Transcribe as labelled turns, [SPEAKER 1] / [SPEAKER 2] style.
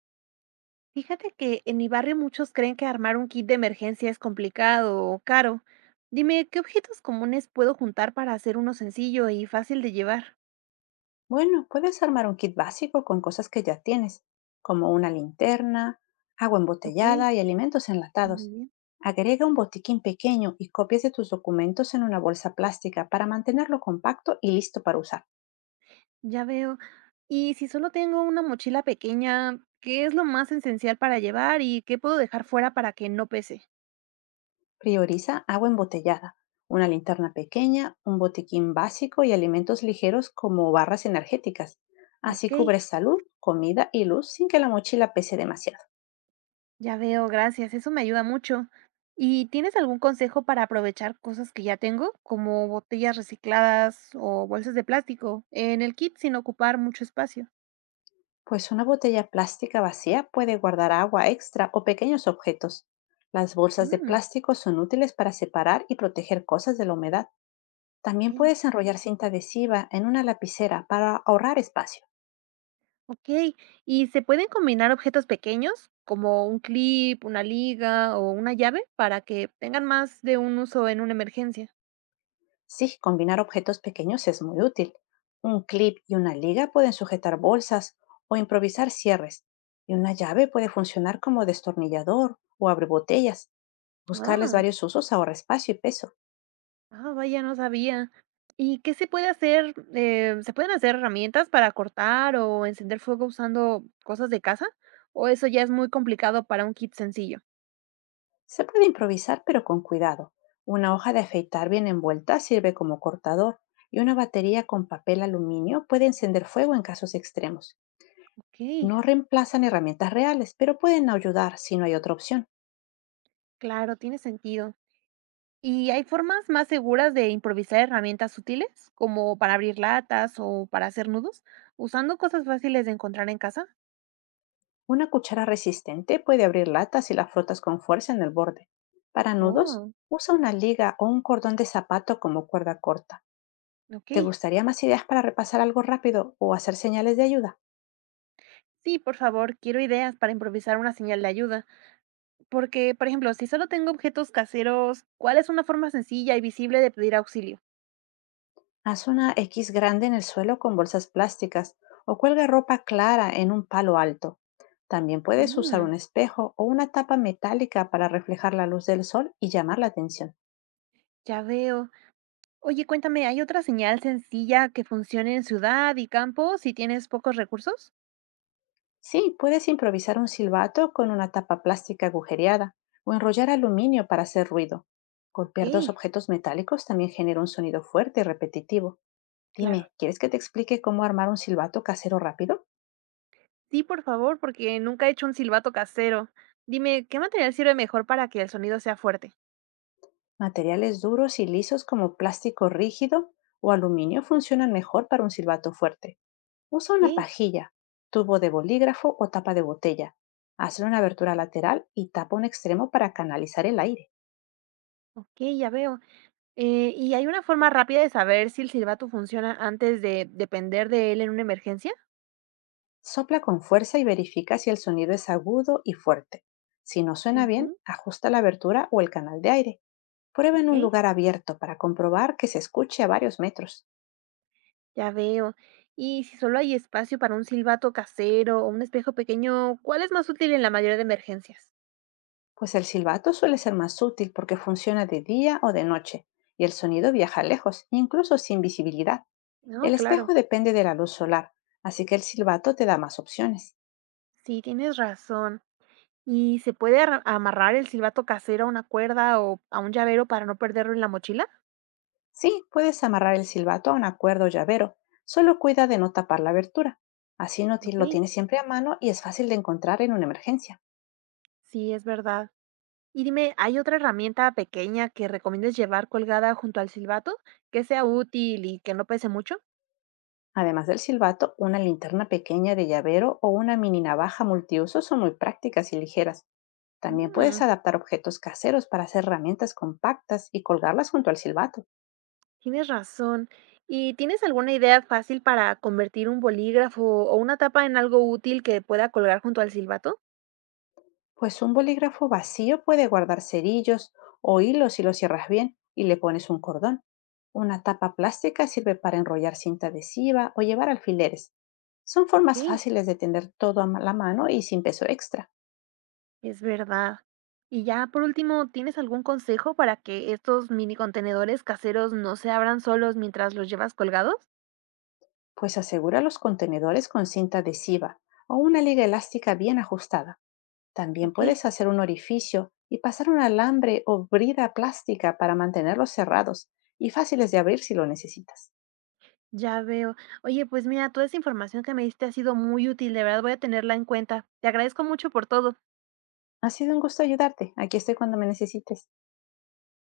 [SPEAKER 1] Fíjate que en mi barrio muchos creen que armar un kit de emergencia es complicado o caro. Dime, ¿qué objetos comunes puedo juntar para hacer uno sencillo y fácil de llevar?
[SPEAKER 2] Bueno, puedes armar un kit básico con cosas que ya tienes, como una linterna, agua
[SPEAKER 1] Ok,
[SPEAKER 2] embotellada y alimentos
[SPEAKER 1] muy
[SPEAKER 2] enlatados.
[SPEAKER 1] bien,
[SPEAKER 2] Agrega un botiquín pequeño y copias de tus documentos en una bolsa plástica para mantenerlo compacto y listo para usar.
[SPEAKER 1] ya veo. Y si solo tengo una mochila pequeña, ¿qué es lo más esencial para llevar y qué puedo dejar fuera para que no pese?
[SPEAKER 2] Prioriza agua embotellada, una linterna pequeña, un botiquín básico y alimentos ligeros como barras energéticas.
[SPEAKER 1] Ok,
[SPEAKER 2] Así cubres salud, comida y luz sin que la mochila pese demasiado.
[SPEAKER 1] ya veo, gracias, eso me ayuda mucho. ¿Y tienes algún consejo para aprovechar cosas que ya tengo, como botellas recicladas o bolsas de plástico, en el kit sin ocupar mucho espacio?
[SPEAKER 2] Pues una botella plástica vacía puede guardar agua extra o pequeños objetos. Las bolsas de
[SPEAKER 1] Mm,
[SPEAKER 2] plástico son útiles para separar y proteger cosas de la humedad. También
[SPEAKER 1] ok,
[SPEAKER 2] puedes enrollar cinta adhesiva en una lapicera para ahorrar espacio.
[SPEAKER 1] ok. ¿Y se pueden combinar objetos pequeños, como un clip, una liga o una llave, para que tengan más de un uso en una emergencia?
[SPEAKER 2] Sí, combinar objetos pequeños es muy útil. Un clip y una liga pueden sujetar bolsas o improvisar cierres. Y una llave puede funcionar como destornillador o abre botellas. Buscarles
[SPEAKER 1] Ah.
[SPEAKER 2] varios usos ahorra espacio y peso.
[SPEAKER 1] Ah, vaya, no sabía. ¿Y qué se puede hacer? ¿Se pueden hacer herramientas para cortar o encender fuego usando cosas de casa? ¿O eso ya es muy complicado para un kit sencillo?
[SPEAKER 2] Se puede improvisar pero con cuidado. Una hoja de afeitar bien envuelta sirve como cortador y una batería con papel aluminio puede encender fuego en casos extremos.
[SPEAKER 1] Ok,
[SPEAKER 2] No reemplazan herramientas reales, pero pueden ayudar si no hay otra opción.
[SPEAKER 1] claro, tiene sentido. ¿Y hay formas más seguras de improvisar herramientas útiles, como para abrir latas o para hacer nudos, usando cosas fáciles de encontrar en casa?
[SPEAKER 2] Una cuchara resistente puede abrir latas si la frotas con fuerza en el borde. Para nudos,
[SPEAKER 1] Oh,
[SPEAKER 2] usa una liga o un cordón de zapato como cuerda corta.
[SPEAKER 1] ok.
[SPEAKER 2] ¿Te gustaría más ideas para repasar algo rápido o hacer señales de ayuda?
[SPEAKER 1] Sí, por favor, quiero ideas para improvisar una señal de ayuda. Porque, por ejemplo, si solo tengo objetos caseros, ¿cuál es una forma sencilla y visible de pedir auxilio?
[SPEAKER 2] Haz una X grande en el suelo con bolsas plásticas o cuelga ropa clara en un palo alto. También puedes usar
[SPEAKER 1] Mm,
[SPEAKER 2] un espejo o una tapa metálica para reflejar la luz del sol y llamar la atención.
[SPEAKER 1] ya veo. Oye, cuéntame, ¿hay otra señal sencilla que funcione en ciudad y campo si tienes pocos recursos?
[SPEAKER 2] Sí, puedes improvisar un silbato con una tapa plástica agujereada o enrollar aluminio para hacer ruido.
[SPEAKER 1] Ok,
[SPEAKER 2] Golpear dos objetos metálicos también genera un sonido fuerte y repetitivo.
[SPEAKER 1] claro.
[SPEAKER 2] Dime, ¿quieres que te explique cómo armar un silbato casero rápido?
[SPEAKER 1] Sí, por favor, porque nunca he hecho un silbato casero. Dime, ¿qué material sirve mejor para que el sonido sea fuerte?
[SPEAKER 2] Materiales duros y lisos como plástico rígido o aluminio funcionan mejor para un silbato fuerte. Usa una
[SPEAKER 1] Ok,
[SPEAKER 2] pajilla, tubo de bolígrafo o tapa de botella. Hazle una abertura lateral y tapa un extremo para canalizar el aire.
[SPEAKER 1] ok, ya veo. ¿Y hay una forma rápida de saber si el silbato funciona antes de depender de él en una emergencia?
[SPEAKER 2] Sopla con fuerza y verifica si el sonido es agudo y fuerte. Si no suena
[SPEAKER 1] Ujú,
[SPEAKER 2] bien, ajusta la abertura o el canal de aire. Prueba en un
[SPEAKER 1] ok.
[SPEAKER 2] lugar abierto para comprobar que se escuche a varios metros.
[SPEAKER 1] Ya veo. Y si solo hay espacio para un silbato casero o un espejo pequeño, ¿cuál es más útil en la mayoría de emergencias?
[SPEAKER 2] Pues el silbato suele ser más útil porque funciona de día o de noche y el sonido viaja lejos, incluso sin visibilidad.
[SPEAKER 1] No,
[SPEAKER 2] El
[SPEAKER 1] claro.
[SPEAKER 2] espejo depende de la luz solar, así que el silbato te da más opciones.
[SPEAKER 1] Sí, tienes razón. ¿Y se puede amarrar el silbato casero a una cuerda o a un llavero para no perderlo en la mochila?
[SPEAKER 2] Sí, puedes amarrar el silbato a una cuerda o llavero, solo cuida de no tapar la abertura. Así no ti-
[SPEAKER 1] Ok,
[SPEAKER 2] lo tienes siempre a mano y es fácil de encontrar en una emergencia.
[SPEAKER 1] sí, es verdad. Y dime, ¿hay otra herramienta pequeña que recomiendes llevar colgada junto al silbato que sea útil y que no pese mucho?
[SPEAKER 2] Además del silbato, una linterna pequeña de llavero o una mini navaja multiuso son muy prácticas y ligeras. También puedes
[SPEAKER 1] Mm.
[SPEAKER 2] adaptar objetos caseros para hacer herramientas compactas y colgarlas junto al silbato.
[SPEAKER 1] Tienes razón. ¿Y tienes alguna idea fácil para convertir un bolígrafo o una tapa en algo útil que pueda colgar junto al silbato?
[SPEAKER 2] Pues un bolígrafo vacío puede guardar cerillos o hilos si lo cierras bien y le pones un cordón. Una tapa plástica sirve para enrollar cinta adhesiva o llevar alfileres. Son
[SPEAKER 1] Ok,
[SPEAKER 2] formas fáciles de tener todo a la mano y sin peso extra.
[SPEAKER 1] es verdad. Y ya por último, ¿tienes algún consejo para que estos mini contenedores caseros no se abran solos mientras los llevas colgados?
[SPEAKER 2] Pues asegura los contenedores con cinta adhesiva o una liga elástica bien ajustada. También
[SPEAKER 1] Ok,
[SPEAKER 2] puedes hacer un orificio y pasar un alambre o brida plástica para mantenerlos cerrados y fáciles de abrir si lo necesitas.
[SPEAKER 1] ya veo. Oye, pues mira, toda esa información que me diste ha sido muy útil, de verdad voy a tenerla en cuenta. Te agradezco mucho por todo.
[SPEAKER 2] Ha sido un gusto ayudarte. Aquí estoy cuando me necesites.